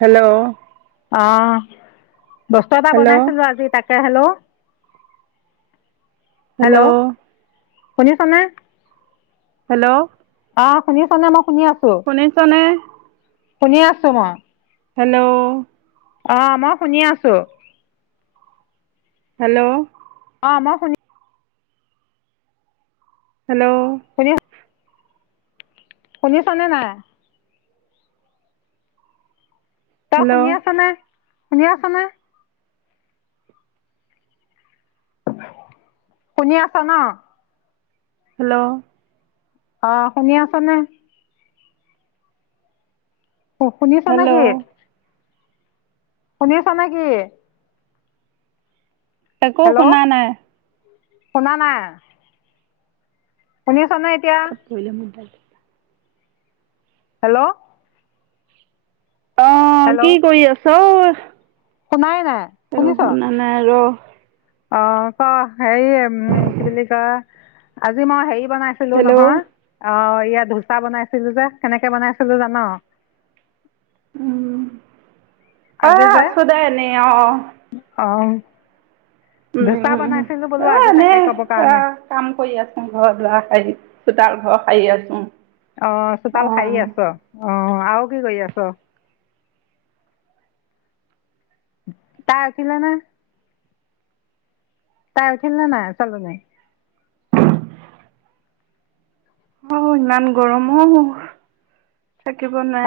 Hello অহ। বস্ত্ৰ এটা হেল্ল' বনাইছিলো আজি তাক। হেল্ল'। হেল্ল'। শুনি ছনে। হেল্ল'। অ শুনিছ নে মোক। শুনিছনে। শুনি আছো মই। হেল্ল'। অহ মই শুনি আছো। হেল্ল'। [unintelligible] শুনি। হেল্ল'। শুনিছানে নাই। তই হেল্ল' শুনি আছ নে। শুনি আছ নে। শুনি আছা ন? হেল্ল'। অ শুনি আছেনে? অ শুনি আছা নে কি? হেল্ল' শুনি আছা নে কি? একো হেল্ল' শুনা নাই। শুনা নাই। শুনি [inaudible] হেল্ল' অ' হেল্ল' কি কৰি আছ ছও শুনাই নাই আৰু শুনিছ শুনা নাই ৰ'। অ, ক, হেৰি উম। কি বুলি কয় আজি মই হেৰি বনাইছিলো হেল্ল' নহয়, অ' এয়া ধোচা বনাইছিলো যে, কেনেকে বনাইছিলো জানো? উম অহ আজি যে আছো দে এনেই অ' অ' উম ধোচা উম বনাইছিলো বোলো এ আজি এনে তাকে কব এ কাৰণে। কাম কৰি আছো ঘৰ দুৱাৰ সাৰি চোতাল, ঘৰ সাৰি আছো। অ' চোতাল সাৰি আছো, অ' আৰু কি কৰি আছো? তাই আছিলেনে? তাই আছিল নে নাই? ছোৱালীজনী। অ' ইমান গৰম মোৰ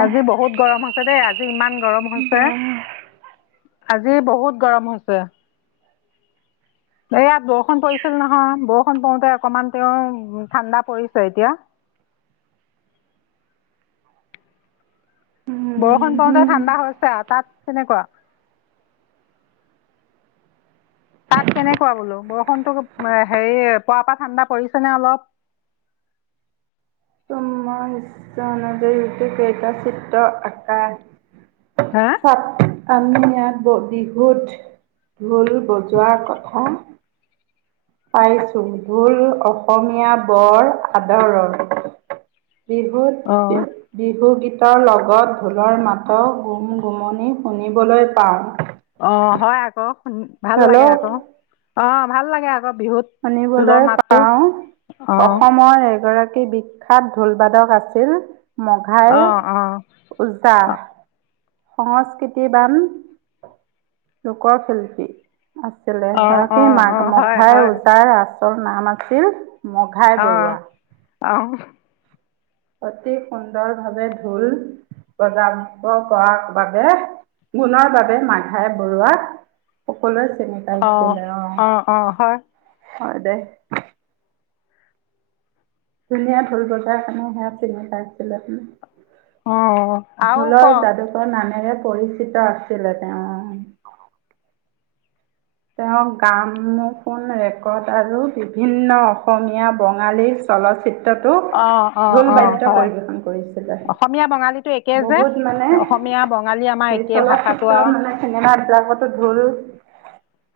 আজি বহুত গৰম হৈছে দেই, আজি ইমান গৰম হৈছে। বাহ আজি বহুত গৰম হৈছে। এই ইয়াত বৰষুণ পৰিছিল নহয়, বৰষুণ পৰোতে অকণমান তেও ঠাণ্ডা পৰিছে এতিয়া। বৰষুণ পৰোতে উম ঠাণ্ডা হৈছে আৰু তাত তেনেকুৱা? তাত কেনেকুৱা বোলো, বৰষুণতো হেৰি প পৰা ঠাণ্ডা পৰিছে নে অলপ? তোমাৰ ইচ্ছা অনুযায়ী কেইটা চিত্ৰ আকা হা? আমি ইয়াত ব বিহুত ঢোল বজোৱাৰ কথা পাইছোঁ, ঢোল অসমীয়া বৰ আদৰৰ অঁ বিহুত বিহু গীত ৰ লগত ঢোলৰ মাতো গুম-গুমনি শুনিবলৈ পাওঁ। অ' হয় আকৌ। উম ভাল লাগে হেল্ল' আকৌ, অ' ভাল লাগে আকৌ। বিহুত ঢোলৰ শুনিবলৈ মাতটো পাও অঁ অসমৰ এগৰাকী বিশিষ্ট। বিখ্যাত ঢোলবাদক আছিল। মঘাই অঁ অঁ ওজা। সংস্কৃতিবান লোকৰ শিল্পী। আছিলে অঁ আৰু কি অঁ মাক অঁ হয় মঘাই হয় উজা। আচল নাম আছিল। মঘাই অঁ বৰুৱা। অঁ অতি সুন্দৰ ভাৱে ঢোল বজাব পৰা বাবে গুণৰ বাবে মাঘাই বৰুোৱাক। সকলোৱে চিনি অঁ পাইছিলে অ অঁ অঁ হয় '। হয় দে। ধুনীয়া ঢোল বজোৱাৰ কাৰণে সেয়া চিনি পাইছিলে অ ' অ'। ঢোলৰ যাদুকৰ নামেৰে। পৰিচিত আছিলে তেওঁ। তেওঁ গামফোন ৰেকৰ্ড আৰু বিভিন্ন অসমীয়া বঙালী চলচিত্ৰ। তো অঁ অঁ ঢোল অঁ বাদ্য হয় পৰিৱেশন কৰিছিলে। অসমীয়া বঙালীটো একেই যে বহুত মানে, অসমীয়া বঙালী আমাৰ সেই একেই পলিচালক ভাষাটো আৰু ক্ষেত্ৰত মানে, চিনেমা বিলাকতো ঢোল-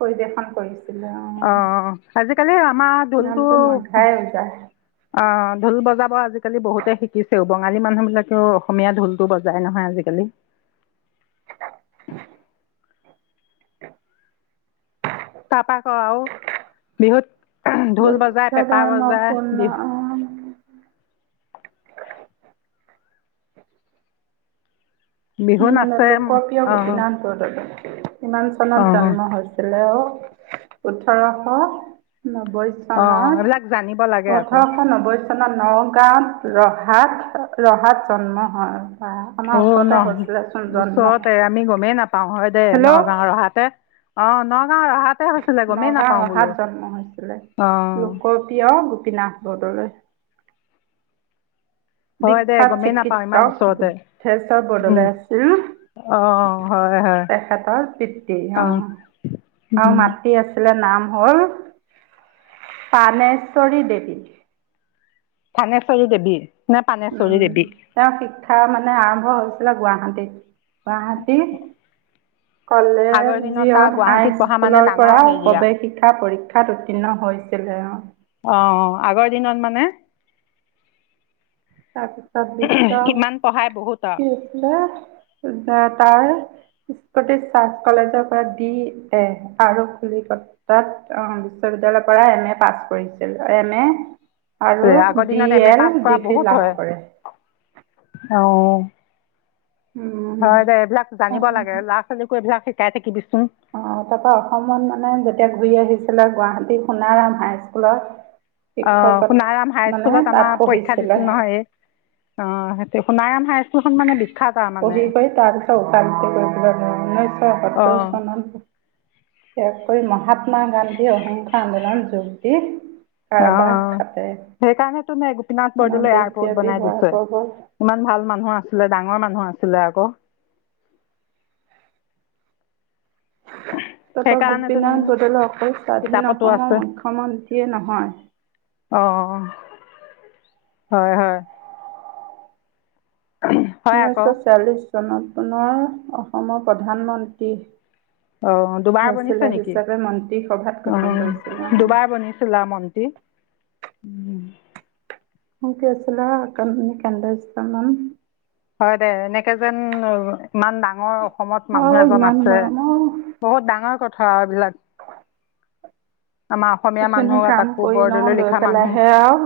পৰিৱেশন কৰিছে। অঁ, আজিকালি আমাৰ ঢোলটো নামটো অঁ, মাঘাই ওজা ঢোল বজাব আজিকালি- আজিকালি বহুতে শিকিছেও, বঙালী মানুহ বিলাকেও অসমীয়া ঢোলটো বজাই নহয়, আজিকালি। তাৰপৰা আকৌ আৰু বিহুত ঢোল বৌদ্ধ বজায়, পেঁপা ধৰ্ম বজায়, পূৰ্ণ বিহু- বিহু কি মানে, নাচে লোকপ্ৰিয় অঁ গোপীনাথ বৰদলৈ। কিমান চনত অঁ অঁ জন্ম হৈছিলেও? ওঠৰশ নব্বৈ চনত, এইবিলাক জানিব লাগে আকৌ ওঠৰশ নব্বৈ নগাঁওত' ৰহাত, ৰহাত জন্ম হয়। বা' আমাৰ অঁ ন ওচৰতে হৈছৈ। ওচৰতে আমি গমেই নাপাওঁ, হয় দে হেল্ল' নগাঁও ৰহাতে। অঁ, নগাঁও ৰহাত। নগাঁও ৰহাত জন্ম হৈছিলে। অঁ লোকপ্ৰিয় গোপীনাথ বৰদলৈ। হয় দে বিখ্যাত গমেই নাপাওঁ ইমান চিকিৎসক ওচৰতে বুদ্ধেশ্বৰ বৰদলৈ আছিল অঁ হয় হয় তেখেতৰ পিতৃ, অ অঁ। আৰু মাতৃৰ আছিলে নাম- হ'ল পাণেশ্বৰী দেৱী। থানেশ্বৰি দেৱী- নে পানেশ্বৰী উম, দেৱী তেওঁ শিক্ষা মানে- মানে, আৰম্ভ হৈছিলে গুৱাহাটীত। গুৱাহাটী আগৰ দিনত তাৰ কলেজৰ গুৱাহাটীত পঢ়া মানে হাইস্কুলৰ ডাঙৰ পৰা, হেৰিয়া প্ৰৱেশ শিক্ষা পৰীক্ষাত উত্তীৰ্ণ হৈছিলে। অঁ অ আগৰ দিনত মানে তাৰপিছত বিশ্ব, কিমান পঢ়াই বহুত কি' আছিলে- তাৰ স্কুল, কলেজৰ পৰা ডি, এ আৰু কলিকতা'ত অঁহ বিশ্ববিদ্যয়ালয়ৰ পৰা এম, এ পাছ কৰিছিল। এম, এ- আৰু আগৰ বি, দিনত এম এ, পাছ কৰা ডিগ্ৰী। লাভ কৰে। অঁহ হয় দে। এইবিলাক জানিব উম। লাগে, ল'ৰা-ছোৱালীকো এইবিলাক- সিকাই থাকিবি। অঁ, তাৰ পৰা অসমত মানে, যেতিয়া ঘূৰি আহিছো- গুৱাহাটী সোণাৰাম হাই স্কুলত- অঁ, সোণাৰাম হাইস্কুলত আমাৰ পৰীক্ষা পঢ়িছিলে দিছিল নহয়, অঁ সেইটো সোণাৰাম হাই স্কুল- খনমানে দি- সেই তাৰপিছত উপাই [unintelligible] নোপোৱা কৰি কেনে মোৰ উঊনৈছশ অ সত্তৰ চনত। [unintelligible] মহাত্মা গান্ধী অসিংসা আন্দোলন যুগ। কি? অ, সেইকাৰণে তুমি গোপীনাথ বৰদলৈ এয়াৰপৰ্ট দেশব্যাপী বনাই হোৱাৰ দিছে। প্ৰবল ইমান ভাল মানুহ আছিলে ডাঙৰ মানুহ আছিল। আছিলে আকৌ। ত ত সেইকাৰণেতোন গোপীনাথ বদলৈদেব অকল স্বাধীন কিতাপতো অসমৰ আছে মুখ্যমন্ত্ৰীয়ে নহয়। অঁ হয় হয়। হয় আকৌ উনৈশ চিয়ালিছ। চনত পুনৰ অসমৰ প্ৰধানমন্ত্ৰী। অহ, দুবাৰ বনিছে হ'লচেলাৰ নেকি? হিচাপে মন্ত্ৰী সভাত গঠন অউম কৰিছিল দুবাৰ অ বনিছিলে মন্ত্ৰী। [unintelligible] হয় দে, এনেকে যেন ইমান ডাঙৰ অসমত আৰু মানুহ এজন ইমান আছে গৰম অ বহুত ডাঙৰ কথা। এইবিলাক। আমাৰ অসমীয়া মানুহ এইখিনি কাম তাকো কৰি লওঁ, বৰদলৈ লৈ লিখা মানুহ পেলাইহে আৱ,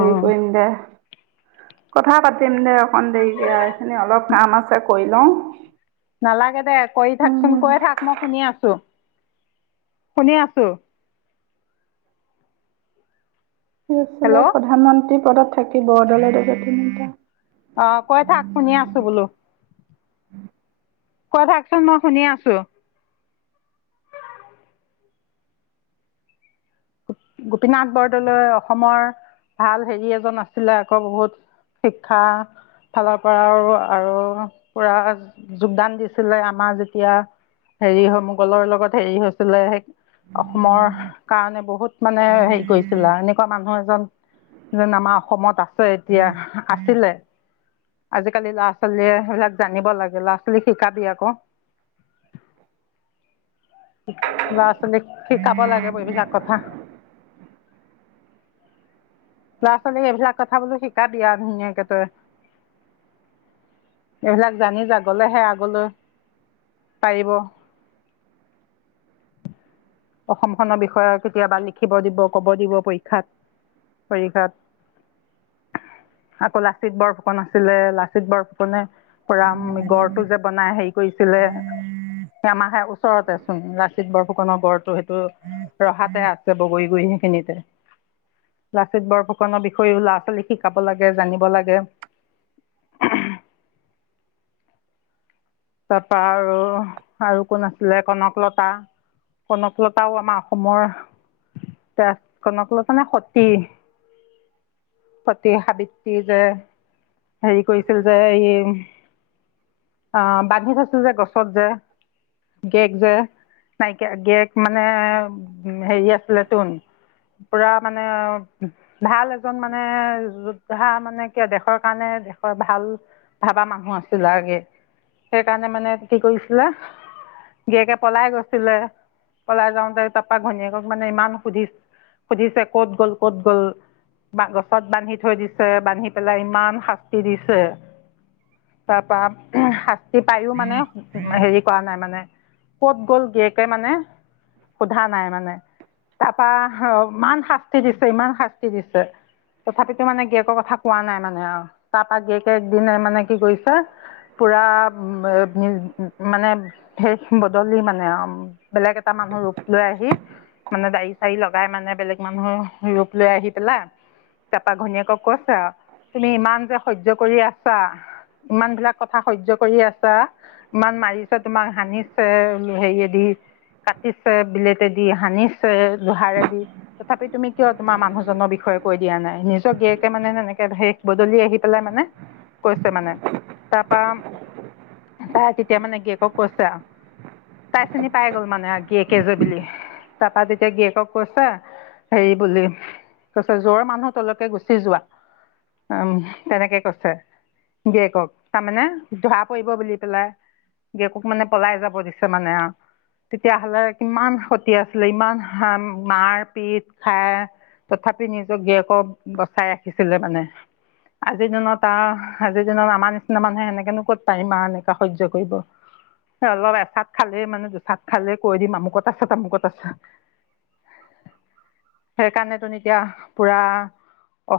হেৰি কৰিম দে, কথা পাতিম দে অকন দেৰিকে আৰ, এইখিনি অলপ কাম আছে। কৰিলও। নালাগে দে কৰি থাকচোন কৈ থাক, মই শুনি আছো। শুনি আছোঁ। আছিলে হেল্ল' প্ৰধানমন্ত্ৰী পদত থাকিব দলে, দলে তিনটা। অ', কৈ থাক, শুনি আছোঁ, বোলোঁ। কৈ থাক চোন, মই শুনি আছোঁ। গোপীনাথ বৰদলৈ অসমৰ ভাল হেৰি এজন আছিলে, আকৌ বহুত শিক্ষা ফালৰ পৰাও আৰু আৰু পুৰা যোগদান দিছিলে, আমাৰ যেতিয়া হেৰি হৈ মোগলৰ লগত হেৰি হৈছিলে, সেই অসমৰ কাৰণে বহুত মানে হেৰি কৰিছিলা, এনেকুৱা মানুহ এজন যেন আমাৰ অসমত আছে এতিয়া আছিলে, আজিকালি ল'ৰা, ছোৱালীয়ে সেইবিলাক জানিব লাগে, ল'ৰা, ছোৱালীক শিকাবি আকৌ। ল'ৰা, ছোৱালীক শিকাব লাগে, এইবিলাক কথা। ল'ৰা, ছোৱালীক এইবিলাক কথা বোলোঁ শিকাবি আ, ধুনীয়াকে তই। এইবিলাক জানি যা, গ'লেহে আগলৈ পাৰিব। অসমখনৰ বিষয়ে কেতিয়াবা লিখিব দিব, ক'ব দিব পৰীক্ষাত, পৰীক্ষাত। আকৌ লাচিত বৰফুকন আছিলে, লাচিত বৰফুকনে পুৰা গড়টো যে, বনাই হেই কৰিছিলে, সেই আমাৰ সে ওচৰতে চোন লাচিত বৰফুকনৰ গড় সেইটো ৰহাতে আছে বগৰীগুৰি খিনিতে। লাচিত বৰফুকন বিষয়েও ল'ৰা, ছোৱালীক শিকাব লাগে, জানিব লাগে। তাপা আৰু, আৰু কোন আছিলে কনকলতা, কনকলতাও আমাৰ অসমৰ তে কনকলতা নে সতী? সতী সাবিত্ৰী যে, হেৰি কৰিছিল যে, এই অ', বা বান্ধি থৈছিল যে, গছত যে, গেক যে, নাইকিয়া গেক মানে হেৰি আছিলে তোন, পুৰা মানে ভাল এজন মানে যোদ্ধা মানে কিয়, দেশৰ কাৰণে, দেশৰ ভাল ভাবা মানুহ আছিল লাগে। সেইকাৰণে মানে, কি কৰিছিলে? গিৰিয়েকে পলাই গৈছিলে, পলাই যাওঁতে তাপা ঘৈনীয়েকক মানে ইমান সুধি, সুধিছে, ক'ত গ'ল? ক'ত গ'ল? বা গছত বান্ধি থৈ দিছে, বান্ধি পেলাই ইমান শাস্তি দিছে। তাপা শা পায়ো মানে হেৰি কোৱা নাই মানে, কত গ'ল গীয়েকে মানে সোধা নাই মানে। তাপা ইমান শাস্তি দিছে, ইমান শাস্তি দিছে। তথাপিতো মানে গীয়েকৰ কথা কোৱা নাই মানে আৱ। তাপা গীয়েকে একদিন মানে কি কৰিছে পুৰা মানে, শেষ বদলি মানে আৱ, বেলেগ এটা মানুহ ৰূপ লৈ আহি, মানে দাড়ি চাৰি লগাই মানে বেলেগ মানুহ ৰূপ লৈ আহি পেলাই তাপা ঘনীয়েকক কৈছে আৱ, তুমি ইমান যে সহ্য কৰি আছা, ইমান বিলাক কথা সহ্য কৰি আছা, ইমান মাৰিছে তোমাক সানিছে, হেৰিয়েদি কাটিছে, বিলেটদি সানিছে, লোহাৰেদি তথাপি তুমি কিয় তোমাৰ মানুহজনৰ বিষয়ে কৈ দিয়া নাই, নিজৰ গীয়েকে মানে এনেকে শেষ বদলি আহি পেলাই মানে, মানে কৈছে মানে। তাপা তাই তেতিয়া মানে গীয়েকক কৈছে আৱ, তাই চিনি পাই গল মানে গীয়েকে যে বুলি, তাপা তেতিয়া গীয়েকক কৈছে হেৰি বুলি, কৈছে জৰ মানুহ তলকে গুচি যোৱা। উম এনেকে কৈছে, গীয়েকক তাৰমানে ধৰা পৰিব বুলি পেলাই, গিয়েকক মানে পলাই যাব দিছে মানে আৱ, তেতিয়াহলে কিমান হতি আছিলে, ইমান হাম মাৰ পিট খাই তথাপি নিজক গেয়কক বচাই ৰাখিছিলে মানে। আজিৰ দিনত আৱ আজিৰ দিনত আমাৰ নিচিনা মানুহে সেনেকেনো কত পাই মা এনেকা সহ্যকৰিব, অলপ এচাত খালেই মানে দুচাত খালেই কৈ দিম, আমুকত আছে তামুকত আছে, সেইকাৰণে তুন এতিয়া পুৰা অ